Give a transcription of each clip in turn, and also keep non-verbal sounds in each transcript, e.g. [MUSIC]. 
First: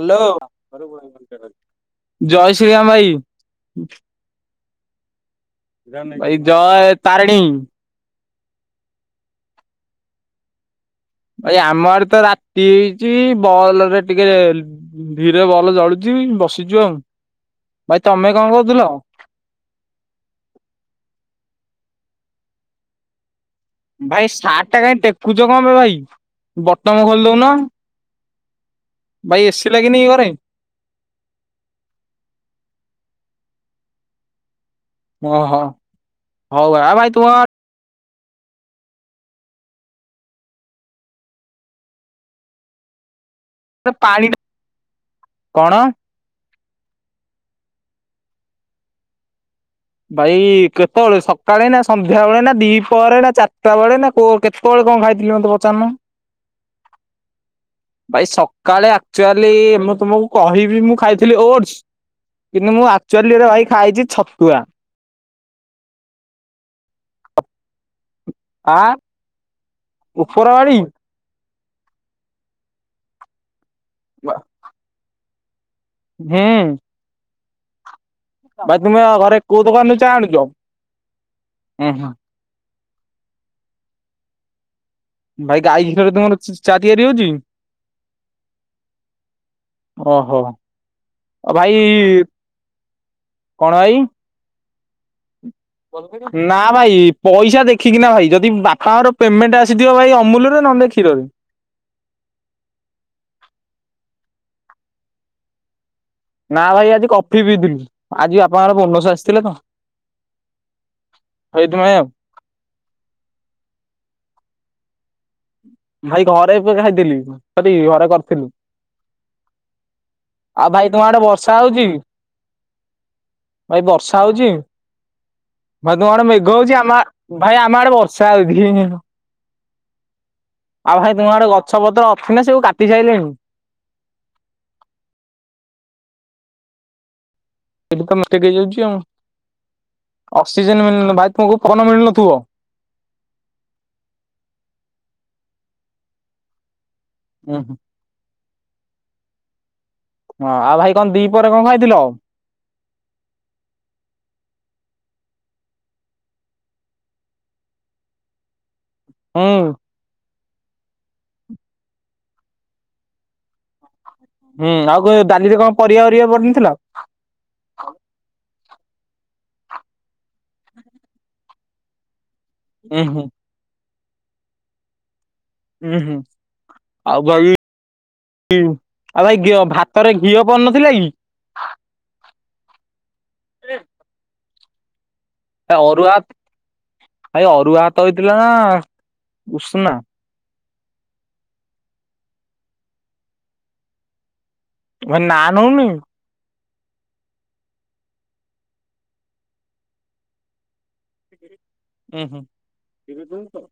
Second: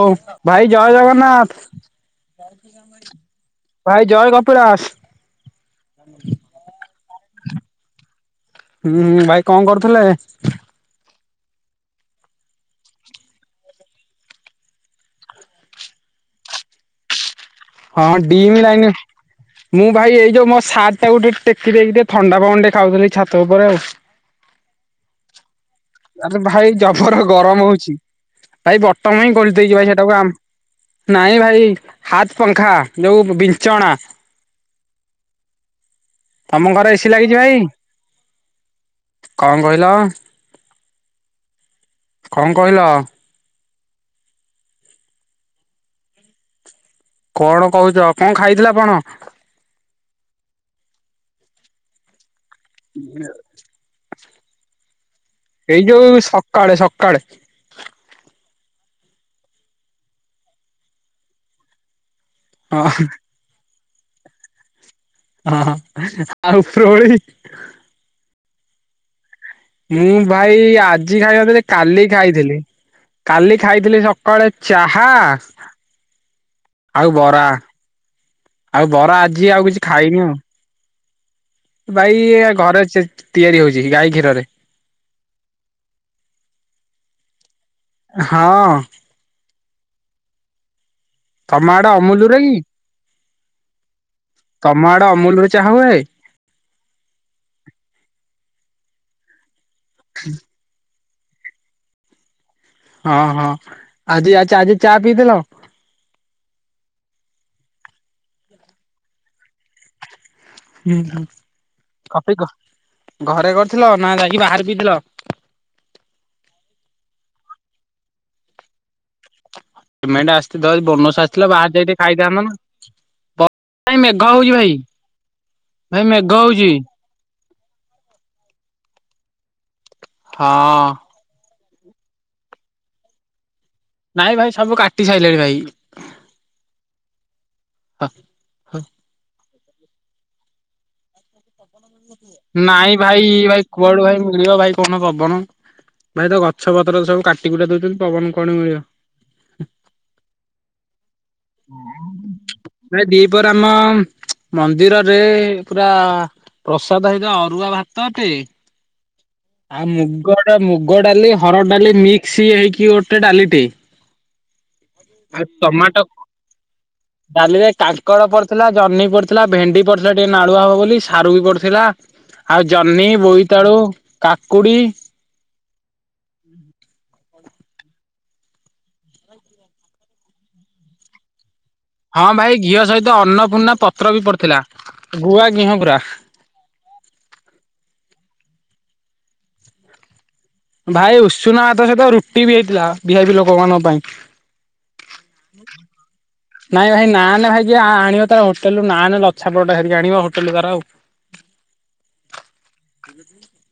ଓ ଭାଇ ଜୟ ଜଗନ୍ନାଥ। ଜୟ ଶ୍ରୀରାମ ଭାଇ ଭାଇ ଜୟ କପିଳାସ। ଏ ଗାଁ ଏ ତାରେଣୀ। ହୁଁ ହୁଁ ଭାଇ କଣ କରୁଥିଲେ? ଭାଇ ଆମ ଆଡେ ତ ରାତି ହେଇଚି ବଲରେ ଟିକେ ଧୀରେ ବଲ୍ ଜଳୁଚି ବସିଚୁ ଆଉ। ଭାଇ ହଁ ତମେ କଣ ଡିମ୍ କରୁଥିଲ? ଲାଇନ ମୁଁ ଭାଇ ଏଇ ଯୋଉ ମୋ ସାଟ୍ ଟାକୁ ଟିକେ ଟେକି ଦେଇକି ଟିକେ ଥଣ୍ଡା ପବନ ଟିକେ ଖାଉଥିଲି ଟିକେ ଛାତ ଉପରେ ଆଉ। ଭାଇ ସାର୍ଟ ଟା କାଇଁ ଟେକୁଛ କଣ ପାଇଁ ଭାଇ ଆରେ ଭାଇ ବଟମ ଜବର ଖୋଲି ଦୋଉନି। ଗରମ ହଉଛି ଭାଇ ବଟମ ହିଁ ଖୋଲି ଦେଇଚି ଭାଇ ଲାଗିନି କି ସେଟାକୁ ଘରେ ଆମ ନାଇଁ ଭାଇ ହାତ୍ ପଙ୍ଖା ଯୋଉ ବିଞ୍ଚନା। ଓହୋ ତମ ହଉ ଆ ଘର ଭାଇ ଏସି ତୁମ ଲାଗିଚି ଭାଇ? କଣ କହିଲ? କଣ କହିଲ? ପାଣିଟା କଣ? କଣ କହୁଛ କଣ ଖାଇଥିଲା ଆପଣ? ଭାଇ କେତେବେଳେ ସକାଳେ ନା ସନ୍ଧ୍ୟା ବେଳେ ନା ଦିପହରେ ନା ଚାରିଟା ବେଳେ? ନା କେତ କେତେବେଳେ କଁ ଖାଇଥିଲି ମତେ ଏଇ ପଚାରୁନ? ଯୋଉ ସକାଳେ ସକାଳେ। ଭାଇ ସକାଳେ ଆକ୍ଚୁଆଲି ମୁଁ ତୁମକୁ କହିବି ମୁଁ ଖାଇଥିଲି ଓଡସ୍। କିନ୍ତୁ ମୁଁ ହଁ ଆକ୍ଚୁଆଲି ରେ ମୁଁ ଖାଇଛି ଭାଇ ଛତୁଆ। ହଁ ହଁ ଆଉ ଓପ୍ରୋଓଳି? ଆ? ମୁଁ ଉପର ଭାଇ ବାଡି ଆଜି ଖାଇନଥିଲି କାଲି ଖାଇଥିଲି କାଲି ଖାଇଥିଲି ହୁଁ ସକାଳେ ଚାହା। [INAUDIBLE] ଆଉ ବରା ଭାଇ ଆଉ ତୁମେ ବରା ଘରେ ଆଜି କୋଉ ଆଉ କିଛି ଦୋକାନରୁ ଚା ଖାଇନୁ। ଆଣୁଛ? ଉଁ ହୁଁ ଭାଇ ଘରେ ଚେତ୍ ତିଆରି ହଉଛି ଗାଈ କ୍ଷୀରରେ। ଭାଇ ଗାଈ କ୍ଷୀରରେ ତମର ଚ ଚା ତିଆରି ହଉଛି? ହଁ। ଓହୋ ଆଉ ତମ ଭାଇ ଆଡେ ଅମୁଲୁରେ କି? କଣ ଭାଇ? ତମା ଆଡ ଅମୁଲ ରେ ନା ଭାଇ ପଇସା ଦେଖିକିନା ଭାଇ ଯଦି ବାପାଙ୍କର। ପେମେଣ୍ଟ ଆସିଥିବ ଭାଇ ଅମୁଲରେ ନହେଲେ କ୍ଷୀରରେ। ହଁ ହଁ ଆଜି ଆ ଆଜି ଚା ପିଇଥିଲ? ନା ଭାଇ ଆଜି କଫି ପିଇଥିଲୁ ଆଜି ବାପା ଙ୍କର ବୋନସ ଆସିଥିଲା ତ। ହୁଁ ହୁଁ ସେଇଥିପାଇଁ ଆଉ କଫି ଘ ଘରେ କରିଥିଲ ନା ଯାଇକି ବାହାରି ପିଇଥିଲ। ଭାଇ ଘରେ ଏବେ ଖାଇଥିଲି ସରି ଘରେ କରିଥିଲୁ। ପିମେଣ୍ଟ ଆସିଛି ଆଉ ଯଦି ଭାଇ ତୁମ ଆଡେ ବୋନସ୍ ଆସିଥିଲା ବର୍ଷା ବାହାର ହଉଛି ଯାଇ ଟିକେ ଖାଇଥାଆନ୍ତ ନା। ଭାଇ ବର୍ଷା ହଉଛି ଭାଇ ତମ ଆଡେ ମେଘ ହଉଛି ଆମ ଆ ଭାଇ ଆମ ଆଡେ ବର୍ଷା ହଉଛି ହିଁ ହିଁ ହିଁ। ହଁ। ଭାଇ ତୁମ ଆଡେ ଗଛ ପତ୍ର ଅଛି ନା ସବୁ କାଟି ସାଇଲେଣି। ନାଇଁ ଭାଇ ସବୁ କାଟି ସାଇଲେଣି ଭାଇ। [UNINTELLIGIBLE] ଅକ୍ସିଜେନ ମିଳୁନଥିବ ଭାଇ ତମକୁ ପବନ ମିଳୁନଥିବ। ନାଇଁ ଭାଇ ଭାଇ କୁଆଡୁ ଭାଇ ମିଳିବ ଭାଇ କହୁନ ପବନ ଭାଇ ତ ଗଛ ପତ୍ର ସବୁ। ଉଁ କାଟିକୁଟା ହୁଁ ଦଉଛନ୍ତି ପବନ କୁଆଡୁ ମିଳିବ। ହଁ ଆଉ ଭାଇ କଁ ଦି ପହରେ କଁ ଖାଇଥିଲ? ଭାଇ ଦି ପହରେ ଆମ ମନ୍ଦିରରେ ପୁରା। ଭାତ ତ ହେଇଥିଲା ଅରୁଆ ଭାତ ଟେ। ହୁଁ। ଆଉ ମୁଗ ଟା ମୁଗ ଡାଲି ହରଡ ଡାଲି ମିକ୍ସ ହେଇକି ଗୋଟେ ଡାଲିଟେ। ହୁଁ ଆଉ କଣଡାଲିିରେ କଣ ପରିବା ପରିବା ପଢିନଥିଲା? ଡାଲିରେ କାଙ୍କଡ଼ ପଡିଥିଲା ଜହ୍ନି ପଡିଥିଲା ଭେଣ୍ଡି ପଡିଥିଲା ଟିକେ ନାଳୁଆ ହବ ବୋଲି ସାରୁ ବି ପଡିଥିଲା। ଆଉ ଉଁ ଜହ୍ନି ହୁଁ ବୋଇତାଳୁ କାକୁଡି। ଉଁ ହୁଁ ଆଉ ଦହି ୟୁ ଆଉ ଭାଇ ଘିଅ ଭାତରେ ଘିଅ ପଡି ନଥିଲା କି? ହଁ ଭାଇ ଘିଅ ସହିତ ଅନ୍ନପୂର୍ଣ୍ଣା ପତ୍ର ବି ପଡିଥିଲା ଗୁଆ ଘି ତା ଅରୁଆତ୍ ଭାଇ ଅରୁଆ ହାତ ହେଇଥିଲା ନା ଉଷନା? ଭାଇ ଉଷୁନା ଭାତ ସହିତ ରୁଟି ବି ହେଇଥିଲା ଭି ଆଇ ପି ଲୋକମାନଙ୍କ ପାଇଁ। ତୁମର ଧାନ ହଉନୁ। ନାଇଁ ଭାଇ ନାନେ ଭାଇ କିଏ ଆଣିବ ତାର ହୋଟେଲରୁୁ ନାନେ ଲଛାପରାଟ ହେରିକ ଆଣିବ ହୋଟେଲରୁୁ ତାର ଆଉ। ଉୁଁ ହୁଁ।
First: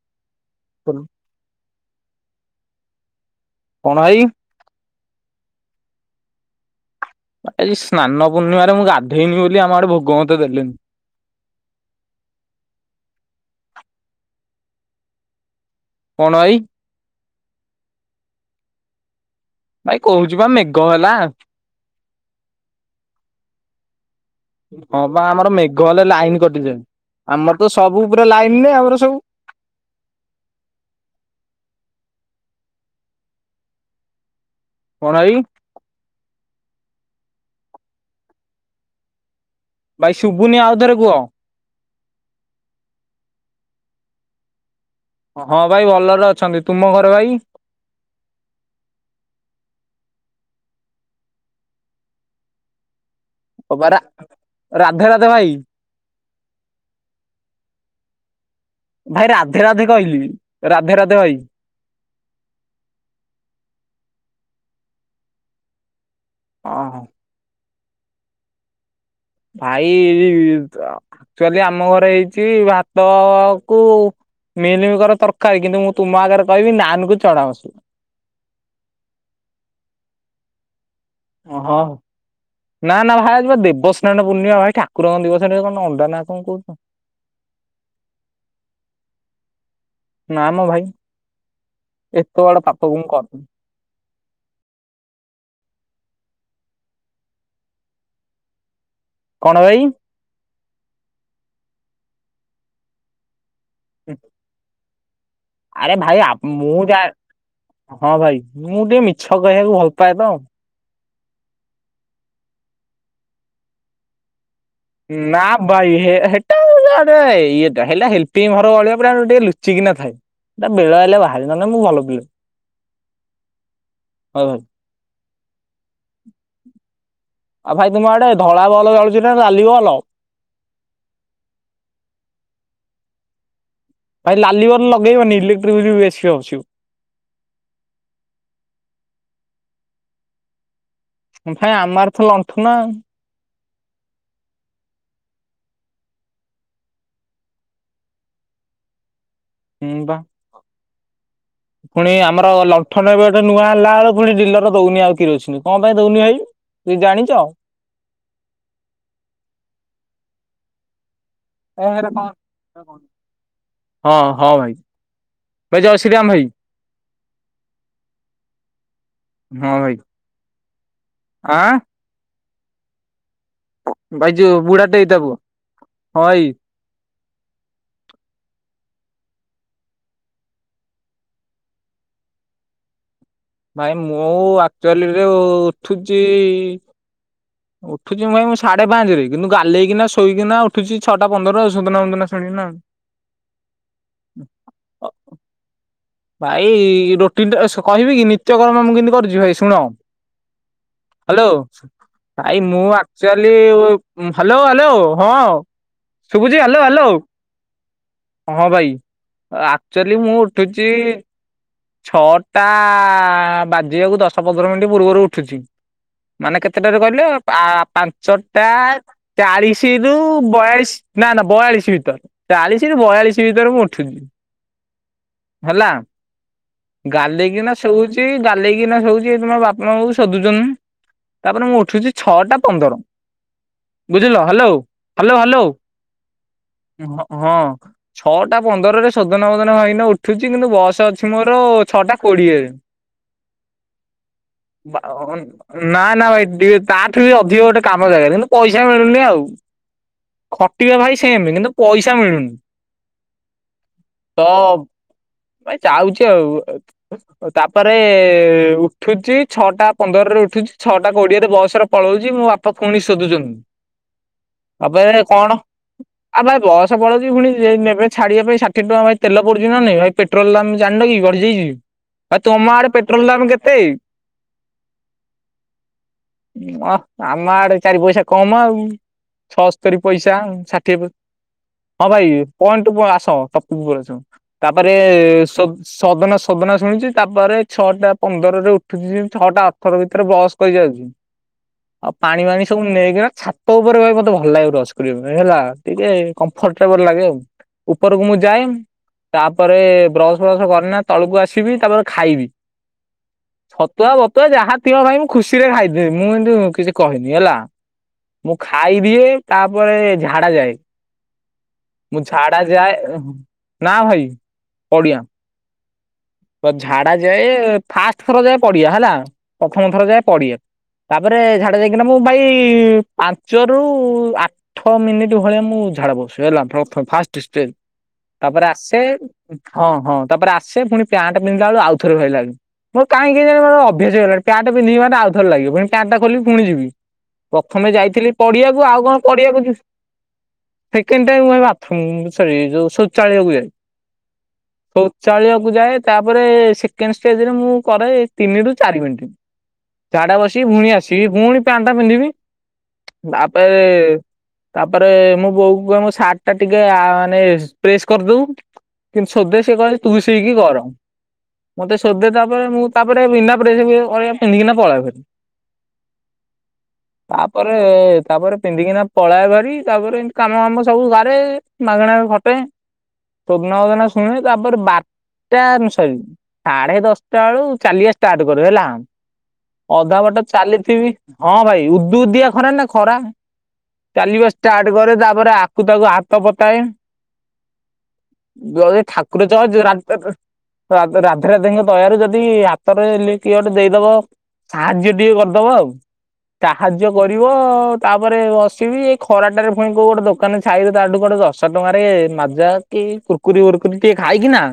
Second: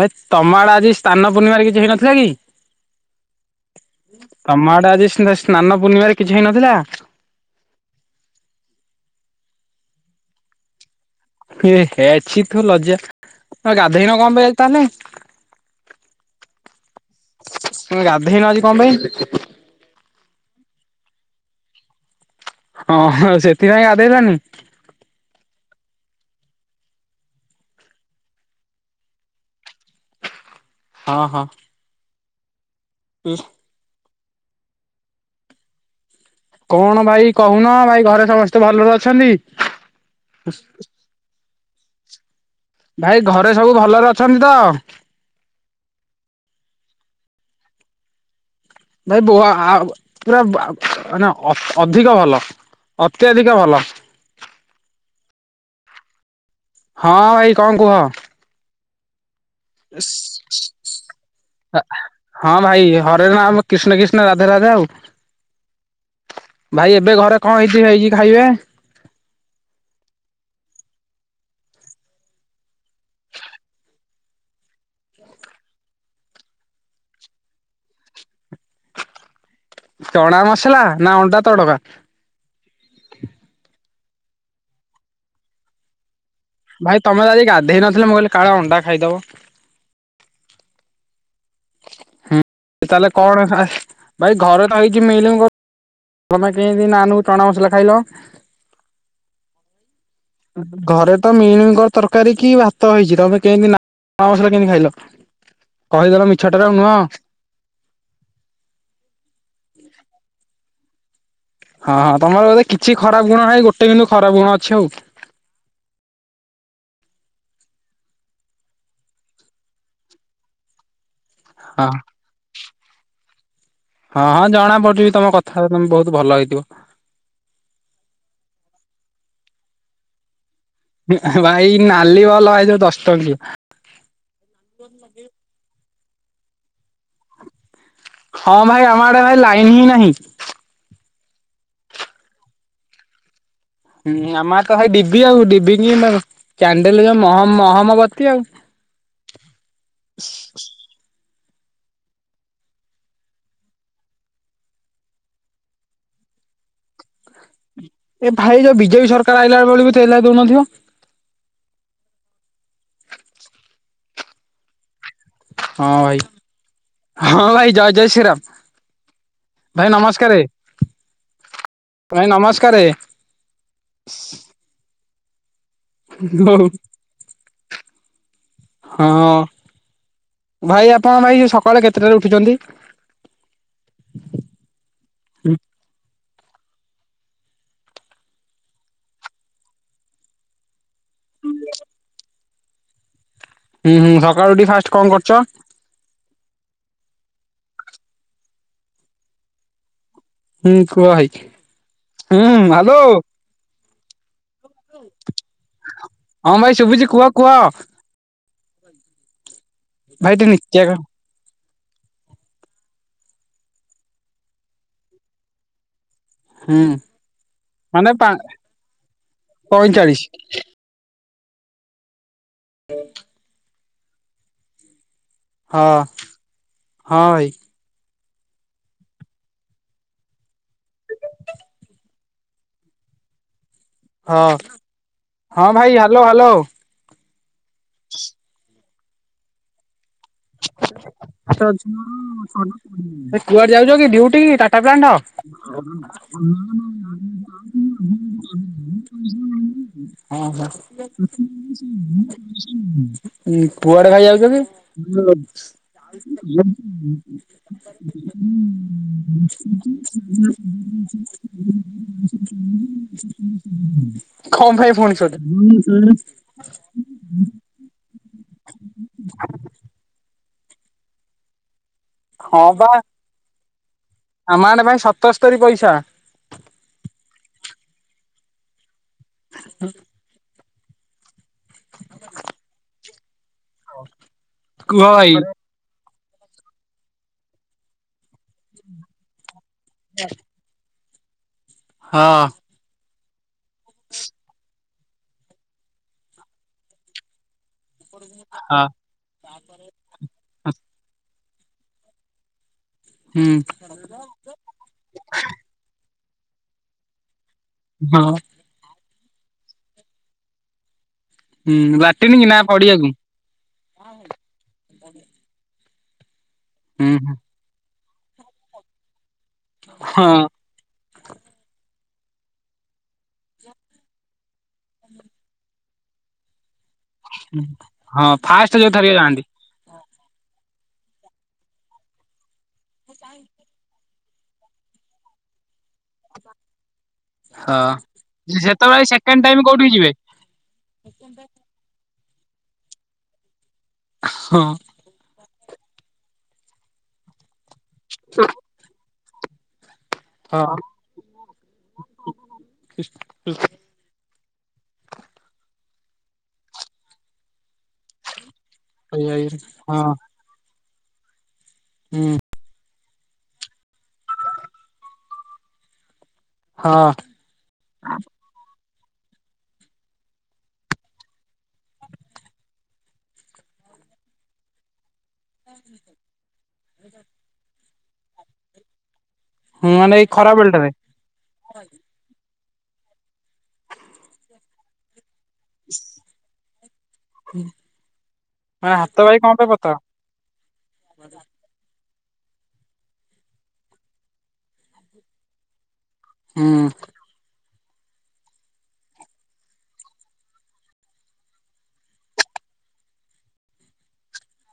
ଭାଇ ତମ ଆଡେ ଆଜି ସ୍ଥାନ ପୂର୍ଣ୍ଣିମାରେ କିଛି ହେଇନଥିଲା କି? କଣ ଭାଇ? ତମ ଆଡେ ଆଜି ସ୍ନ ସ୍ନାନ ପୂର୍ଣ୍ଣିମାରେ କିଛି ହେଇନଥିଲା? ଆଜି ସ୍ନାନ ପୂର୍ଣ୍ଣିମାରେ ମୁଁ ଗାଧେଇନି ବୋଲି ଆମ ଆଡେ ଭୋଗ ମତ ଦେଲେନି। ଇଏ ହେ ଛି ତୁ ଲଯ୍ୟା ତମେ ଗାଧୋଇନ କଁ ପାଇଁ ଆଜି ତାହେଲେ। କଣ ଭାଇ। ତମେ ଗାଧେଇନ ଆଜି କଁ ପାଇଁ। ଭାଇ କହୁଛି ବା ମେଘ ହେଲା। ହଁ ଓ ସେଥି ପାଇଁ ଗାଧେଇଲନି। ହଁ ବା ଆମର ମେଘ ହେଲେ ଲାଇନ କଟିଯାଏ ଆମର ତ ସବୁ ଉପରେ ଲାଇନରେ ଆମର ସବୁ। ହଁ ହଁ। ହୁଁ। ଫଣାଇ କଣ ଭାଇ କହୁନ ଭାଇ ଘରେ ସମସ୍ତେ ଭଲରେ ଅଛନ୍ତି। ଭାଇ ଶୁଭୁନି ଆଉଥରେ କୁହ। ଭାଇ ଘରେ ସବୁ ଭଲରେ ଅଛନ୍ତି ତ। ହଁ ଭାଇ ଭଲରେ ଅଛନ୍ତି। ତୁମ ଘରେ ଭାଇ। ଭାଇ ବ ଆ ପୁରା ଆ ମାନେ ଅଧିକ ଭଲ। ଅତ୍ୟଧିକ - - ଅବାରା ରାଧେ ରାଧେ ଭାଇ। ହଁ ଭାଇ କଂ କୁହ? ଭାଇ ରାଧେ ରାଧେ କହିଲି ରାଧେ ରାଧେ ଭାଇ। ହଁ ଭାଇ ହରେ ନାଁ କ୍ରଷ୍ଣ କ୍ରିଷ୍ଣ ରାଧା ରାଧା ଆଉ। ଭାଇ ଓହୋ ଏବେ ଘରେ କଂ ହେଇଚି ଭାଇ ହେଇଛି ଖାଇବେ। ଭାଇ ଆକ୍ଚୁଚୁଇ ଆମ ଘରେ ହେଇଚି ଭାତ କୁ- - ମିଲମିକର ତରକାରୀ କିନ୍ତୁ ମୁଁ ତୁମ ଆଗରେ କହିବି ନାନ କୁ ଚଣାମସଲା। ଟଣା ମସଲା ନା ଅଣ୍ଡା ତଡକା। ହଁ। ନା ନା ଭାଇ ଆ ଦେବସ୍ନାନ ପୂର୍ଣ୍ଣିମା ଭାଇ ଠାକୁରଙ୍କ ଦିବସରେ କଣ ଅଣ୍ଡା ନା କଣ କହୁଚ। ଭାଇ ତମେ ତ ଆଜି ଗାଧେଇ ନଥି ମୁଁ କହିଲି କାଳେ ଅଣ୍ଡା ଖାଇଦବ। ନା ମ ଭାଇ ଏତେ ବଡ ପାପ ମୁକ - - ହ ଭାଇ ଘରେ ତ ହେଇଛି ମିଲିମିକର ତମେ କେମିତି ଚଣା ମସଲା ଖାଇଲ। କଣ ଭାଇ? ଘରେ ତ ମିଲିମିକରତରକାରୀ କି ଭାତ ହେଇଚି ତମେ କେମିତି ମା ମସଲା କେମିତି ଖାଇଲ? ଆରେ ଭାଇ କହିଦେଲା ମିଛ ଟା ଆଉ ମୁଁ ନୁହଁ। ଯା ହଁ ଭାଇ ମୁଁ ଟିକେ ମିଛ କହିବାକୁ ଭଲ ପାାଏ ତ। ହଁ ହଁ ତମର ବୋଧେ କିଛି ଖରାପ ଗୁଣ ନାହିଁ ଗୋଟେ କିନ୍ତୁ ଖରାପ ଗୁଣ ଅଛି ଆଉ। ନା ଭାଇ ହେଟା ହେଲ୍ପି ଘର ଭଳିଆ ଟିକେ ଲୁଚିକିନା ଥାଏ। ତା ବେଳ ହେଲେ ବାହାରିଲ ନହେଲେ ମୁ ହଁ ଭଲ ପିଲା। ହଁ ହଉ ହଁ ଭାଇ ଜଣା ପଡୁଛିି ବି ତମ କଥା ତମେ ବହୁତ ଭଲ ହେଇଥିବ। ଆଉ ଭାଇ ତୁମ ଆଡେ ଧଳା ବଲ ଚାଳୁଚି ନା ନାଲି ବଲ। ଭାଇ ନାଲି ବଲ ଏ ଯୋଉ ଦଶ ଟଙ୍କିଆ। ଭାଇ ଲାଲି ବଲ ଲଗେଇବନି ଇଲେକ୍ଟ୍ରି ବିଲି ବେସି ହଉଚି। ହଁ ଭାଇ ଆମ ଆଡେ ଭାଇ ଲାଇନ୍ ହିଁ ନାହିଁ। ଭାଇ ଆମର ତ ଲଣ୍ଠନ ଆଁଉ। ହୁଁ ଆମ ତ ଭାଇ ଡିବି ଆଉ। ଡିବିିକି କ୍ୟାଣ୍ଡେଲ ଯୋଉ ମହ ମହମବତୀ ଆଉ। ହୁଁ ବା ପୁଣି ଆମର ଲଣ୍ଠନ ଏବେ ଗୋଟେ ନୂଆ ହେଲା ବେଳେ ପୁଣି ଡିଲର ଦଉନି ଆଉ କିରୋସିନି କଣ ପାଇଁ ଦଉନି ଭାଇ? କି ଜାଣିଚ? ଏ ଭାଇ ଯୋଉ ବିଜେପି ସରକାର ଆଇଲା ବେଳକୁ ତେଲ ଦଉନଥିବ? ହଁ ହଁ ଭାଇ। ହଁ ଭାଇ ହଁ ଭାଇ ଜୟ ଜୟ ଶ୍ରୀରାମ ଭାଇ ନମସ୍କାରେ। ଆଁ ଭାଇ ନମସ୍କାରେ। ଭାଇ ଯୋଉ ବୁଢାଟେ ହେଇଥବୁ। ହଉ। ହଁ ହଁ ଭାଇ ଆପଣ ଭାଇ ସକାଳେ କେତେଟାରେ ଉଠୁଚନ୍ତି? ଭାଇ ମୁଁ ଆକ୍ଚୁଆଲିରେ ଉଠୁଛି। ଉଠୁଛି ମୁଁ ଭାଇ ମୁଁ ସାଢେ ପାଞ୍ଚ ରେ କିନ୍ତୁ ଗାଲେଇକିନା ଶୋଇକିନା ଉଠୁଛି ଛଟା ପନ୍ଦର ସୋଦନା ପୋଦନା ଶୁଣିକି ନା ଆଉ ହୁଁ ହୁଁ ସକାଳୁଠି ଫାଷ୍ଟ କଣ କରୁଛ? ଭାଇ ରୋଟିନ ଟା କହିବି କି ନିତ୍ୟକର୍ମ ମୁଁ କେମିତି କରୁଛି ଭାଇ ଶୁଣ? ହୁଁ କୁହ ଭାଇ? ହ୍ୟାଲୋ ହୁଁ ଭାଇ ମୁଁ ହ୍ୟାଲୋ ଆକ୍ଚୁଆଲି। ହ୍ୟାଲୋ ହ୍ୟାଲୋ ହଁ! ଶୁଭୁଛି? ହଁ ଭାଇ ହ୍ୟାଲୋ ହ୍ୟାଲୋ। କୁହ କୁହ ହଁ ଭାଇ ଆ ଭାଇ ନିିତ୍ୟ କ ଛଅଟା ବାଜିବାକୁ ଦଶ ପନ୍ଦର ମିନିଟ୍ ପୂର୍ବରୁ ଉଠୁଛି। ମାନେ ହୁଁ କେତେଟାରେ କହିଲେ ମାନେ ପା ପାଞ୍ଚଟା ଚାଳିଶରୁୁ ପଇଁଚାଳିଶ ବୟାଲିସ୍ ନା ନା ବୟାଳିଶ ଭିତରେ ଚାଳିଶରୁ ବୟାଳିଶ ଭିତରେ ମୁଁ ଉଠୁବି ହଁ ହେଲା। ହଁ ଭାଇ। ଗାଲେଇକି ନା ଶୋଉଛି ଗାଲେଇକି ନା ଶୋଉଛି ତମ ବାପା ମା ବା ଶୋଧୁଛନ୍ତି। ତାପରେ ମୁଁ ଉଠୁଛି ଛଅଟା ପନ୍ଦର। ବୁଝିଲ? ହଁ ହ୍ୟାଲୋ ହ୍ୟାଲୋ ହ୍ୟାଲୋ। ହଁ ଭାଇ ହ୍ୟାଲୋ ହ୍ୟାଲୋ ହଁ ଛଅଟା ପନ୍ଦରରେ ସଦନା ବଦନ ଭାଇନା ଉଠୁଛି କିନ୍ତୁ ବସ ଅଛି କୁଆଡେ ଯାଉଛ କି ଡ୍ୟୁଟି ଟାଟା ପ୍ଲାଟ୍? [INAUDIBLE] ନା ନା ଭାଇ ଟିକେ ତାଠୁ ବି ଅଧିକ ଗୋଟେ କାମ ଜାଗାରେ କିନ୍ତୁ ପଇସା ମିଳୁନି ଆଉ। ହଁ ହ ଖଟିବା ଭାଇ ସେମ କିନ୍ତୁ ପଇସା ମିଳୁନି। କୁଆଡେ ଭାଇ ତ ଯାଉଛ କି? ଭାଇ ହ ଯାଉଛି ଆଉ ରଖୁଛି। ତାପରେ ହୁଁ ଉଠୁଛି ଛଅଟା [INAUDIBLE] ପନ୍ଦରରେ ଉଠୁଛି ଛଅଟା କୋଡିଏରେ ବସ ରେ ପଳଉଛି ମୋ ବାପା ପୁଣି ଶୋଧୁଛନ୍ତି [INAUDIBLE] ଳଛି ପୁଣି ନେ ଛାଡିବା ପାଇଁ ଷାଠିଏ ଟଙ୍କା ଭାଇ ତେଲ ପଡୁଛି ନା ନାଇ ଭାଇ ପେଟ୍ରୋଲ ଜାଣିନ କି ବଢ଼ି ଯାଇଛିି? ଆଉ ତୁମ ହଁ ବା ଆଡେ ପେଟ୍ରୋଲ ଦାମ କେତେ? ଆମ ଆଡେ ଭାଇ ସତସ୍ତରୀ ପଇସା। ଅହ ଆମ ଆଡେ ଚାରି ପଇସା କମ ଆଉ। ଛଅସ୍ତରୀ ପଇସା ଷାଠିଏ ହଁ ଭାଇ ପଏଣ୍ଟକୁ ଆସ। ବ ଭଲଅଛ ତାପରେ କୁହ ଭାଇ ସବ ସଦନ ସଦନ ଶୁଣିଛି ତାପରେ ଛଅଟା ପନ୍ଦରରେ ଉଠୁଛି ଛଅଟା ଅଠର ଭିତରେ ବସ୍ କହି ଯାଉଛି ଆଉ ପାଣି ହଁ ମାଣି ସବୁ ନେଇକିନା ଛାତ ଉପରେ ଭ ମୋତେ ଭଲ ଲାଗେ ବସ କରିବା ପାଇଁ ହେଲା ଟିକେ କମ୍ଫର୍ଟେବଲ ଲାଗେ ଆଉ ଉପରକୁ ମୁଁ ଯାଏ ହଁ ତାପରେ ବ୍ରସ ଫ୍ରସ୍ କରିନା ତଳକୁ ଆସିବି ତାପରେ ଖାଇବି। ହୁଁ। ଛତୁଆ ବତୁଆ ଯାହା ଥିବ ଭାଇ ମୁଁ ଖୁସିରେ ଖାଇଦେବି ମୁଁ କିଛି କହେନି ହେଲା। ହଁ। ମୁଁ ଖାଇଦିଏ ତାପରେ ଝାଡା ଯାଏ। ହୁଁ ମୁଁ ଲାଟିନ୍ କି ନା ଝାଡା ଯାଏ ପଡିଆକୁ ନା ଭାଇ ପଡିଆ। ହୁଁ ଝାଡା ଯାଏ ଫାଷ୍ଟ ଥର ଯାଏ ପଡିଆ ହେଲା ପ୍ରଥମ ଥର ଯାଏ ହଁ ପଡିଆ। ତାପରେ ଝାଡା ଯାଇକିନା ମୁଁ ଭାଇ ପାଞ୍ଚରୁ ଆଠ ଆଠ ମିନିଟ ଭଳିଆ ମୁଁ ଝାଡା ବସ ହେଲା ପ୍ରଥମେ ଫାଷ୍ଟ ଷ୍ଟେଜ ହଁ ତାପରେ ଫାଷ୍ଟ ଯୋଉ ଆସେ ଥରିକ ଯାଆନ୍ତି। ହଁ ହଁ ତାପରେ ଆସେ ପୁଣି ପ୍ୟାଣ୍ଟ ପିନ୍ଧିଲା ବେଳେ ଆଉଥରେ ରହିଲ ମୋ କାହିଁକିନାଁ [UNINTELLIGIBLE] ପ୍ୟାଣ୍ଟ୍ ପିନ୍ଧିବି ମାନେ ଆଉଥରେ ଲାଗିବଣି। ଟା ଟା ଖୋଲିିବି ପୁଣି ଯିବି ହଁ। ପ୍ରଥମେ ଯାଇଥିଲି ପଡିଆକୁ ଆଉ ସେତେବେଳେ କଣ ସେକେଣ୍ଡ ଟାଇମ ପଡିଆକୁ କୋଉଠିକି ଯିବେ ସେକେଣ୍ଡ ଟାଇମ୍ ମୁଁ ବାଥରୁମ୍ ଯୋଉ ସରି ଶୌଚାଳୟକୁ ଯାଏ। ହଁ। ଶୌଚାଳୟକୁ ଯାଏ ତାପରେ ସେକେଣ୍ଡ ଷ୍ଟେଜ୍ ରେ ମୁଁ କରେ ତିନି ରୁ ଚାରି ମିନିଟ୍। ଝାଡା ବସିକି ହଁ। ଭୁଣି ଆସିବି, ପୁଣି ପ୍ୟାଣ୍ଟ୍ ଟା ପିନ୍ଧିବି ତାପରେ। ତାପରେ ମୁଁ ବୋଉ କୁହେ ମୋ ସାର୍ଟ ଟା ଟିକେ ମାନେ ପ୍ରେସ୍ କରିଦଉ। ଆଜୟ ତୁସି କିି କର ମତେ ସୋଦେ ତା ତାରେ ମୁଁ ତାପରେ ବିନା ପଜେଣ୍ଟ୍ ପିନ୍ଧିକି ପଳେଇ ଫରି ହଁ। ତାପରେ ତାପରେ ପିନ୍ଧିକିନା ପଳାଏ ଭାରି, ତାପରେ ଏମିତି କାମ ଫାମ ସବୁ କରେ ମାଗଣା ବି ଖଟେ ସୋଦନା ଫୋଦନା ଶୁଣେ। ତାପରେ ବାରଟା ସରି ସାଢେ ଦଶଟା ବେଳୁ ଚାଲିବା ଷ୍ଟାର୍ଟ କରେ ହେଲା। ମାନେ ଅଧା ଏଇ ବାଟ ଖରା ବେଳଟାରେ ଚାଲିଥିବି, ହଁ ଭାଇ ଉଦୁ ଉଦିଆ ଖରା ନାଁ ଖରା। ଚାଲିବା ଷ୍ଟାର୍ଟ କରେ ତାପରେ ଆକୁ ତାକୁ ହାତ ପତାଏ। ହୁଁ ଯଦି ହାତ ଠାକୁର ଭାଇ ଚ କଣ ପାଇଁ ପତାଅ? ରାଧେ ରାଧେଙ୍କ ଦୟାରୁ ଯଦି ହାତରେ କିଏ ଗୋଟେ ଦେଇଦବ। ସାହାଯ୍ୟ ଟିକେ କରିଦବ ଆଉ, ହୁଁ ସାହାଯ୍ୟ କରିବ ତାପରେ ବସିବି, ଏ ଖରାଟାରେ ପୁଣି କୋଉଁ ଗୋଟେ ଦୋକାନ ଛାଇଁ ତାଠୁ ଗୋଟେ ଦଶ ଟଙ୍କାରେ ମାଜା କି କୁର୍କୁରି ବୁର୍କୁରି ଟିକେ ଖାଇକି ନାଁ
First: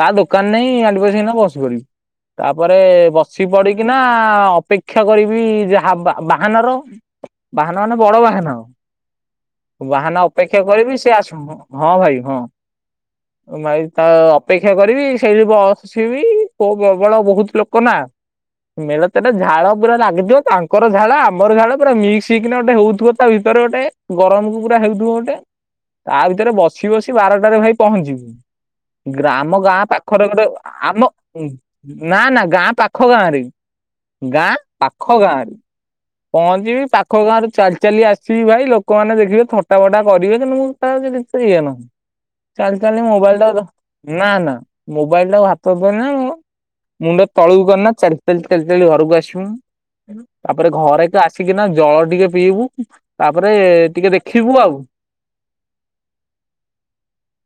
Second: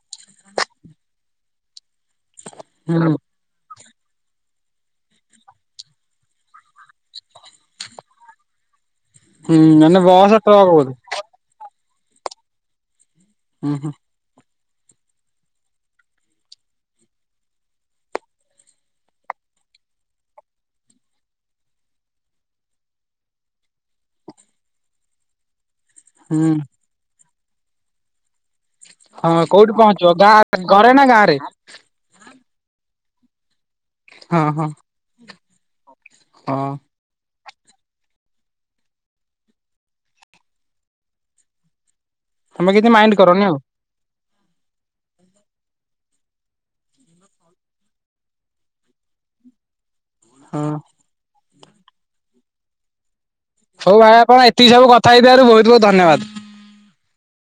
ତା ଦୋକାନ ନେଇ ପିଣ୍ଡି ପସେଇକି ବସିପଡିବି ତାପରେ ହୁଁ। ବ ବସି ପଡିକିନା ଅପେକ୍ଷା କରିବି ଯାହା ବାହାନ ର ବାହାନ ମାନେ ବଡ ବାହାନ, ହୁଁ ମାନେ ବାହାନ ବସ ଅପେକ୍ଷା ଟ୍ରକ୍ ବୋଧେ କରିବି ସେ ଆସୁ ହଁ ଭାଇ ହଁ ହୁଁ ଭାଇ ହୁଁ ତା ଅପେକ୍ଷା କରିବି ସେଇଠି ବସିବି ପ୍ରବଳ ବୋହୁତ୍ ଲୋକ ନାଁ। ମେଲେ ତେରେ ଝାଳ ପୁରା ଲାଗିଥିବ ତାଙ୍କର ଝାଳ ଆମର ଝାଳ ପୁରା ମିକ୍ସ୍ ହେଇକିନା ଗୋଟେ ହଉଥିବ। ତା ଭିତରେ ଗୋଟେ ଗରମ୍ କୁ ଗୋଟେ ହେଉଥିବ ଗୋଟେ। ତା ହୁଁ ଭିତରେ ବସି ବସି ବାରଟାରେ ଭାଇ ପହଞ୍ଚିବୁ। ଗ୍ରାମ ହଁ ଆମ କୋଉଠି ଗାଁ ପହଞ୍ଚିବ ପାଖରେ ଗୋଟେ ଗାଁ ଘରେ ଆମ ନା ଗାଁ ରେ ନାଁ -ନାଁ ଗାଁ ପାଖ ଗାଁରେ ହଁ ଗାଁ ହଁ ପାଖ ଗାଁରେ। ହଁ ପହଞ୍ଚିବି ପାଖ୍ ପାଖ ଗାଁରୁ ଚାଲି ଚାଲି ଆସିବି ଭାଇ ଲୋକମାନେ ଦେଖିବେ ଥଟା ଫଟା କରିବେ କିନ୍ତୁ ମୁଁ ତା ତି ଇଏ ନୁହିଁ। ତମେ ଚାଲି କିଛି ଚାଲି ମାଇଣ୍ଡ କରନି ମୋବାଇଲ ଆଉ ଟା ନା -ନା ମୋବାଇଲ ଟାକୁ ହାତ ଧରି ନା ମୁଣ୍ଡ ତଳକୁ କରିନା ଚାଲି ଚାଲି ଚାଲି ଘରକୁ ଆସିମୁ। ହଁ ତାପରେ ଘରେ କି ଆସିକିନା ଜଳ ଟିକେ ପିଇବୁ, ତାପରେ ହଉ ଭାଇ ଟିକେ ଆପଣ ଦେଖିବୁ ଏତିକି ଆଉ। ସବୁ କଥା ହେଇଥିବାରୁ ବୋହୁତ୍ ବୋହୁତ୍ ଧନ୍ୟବାଦ୍।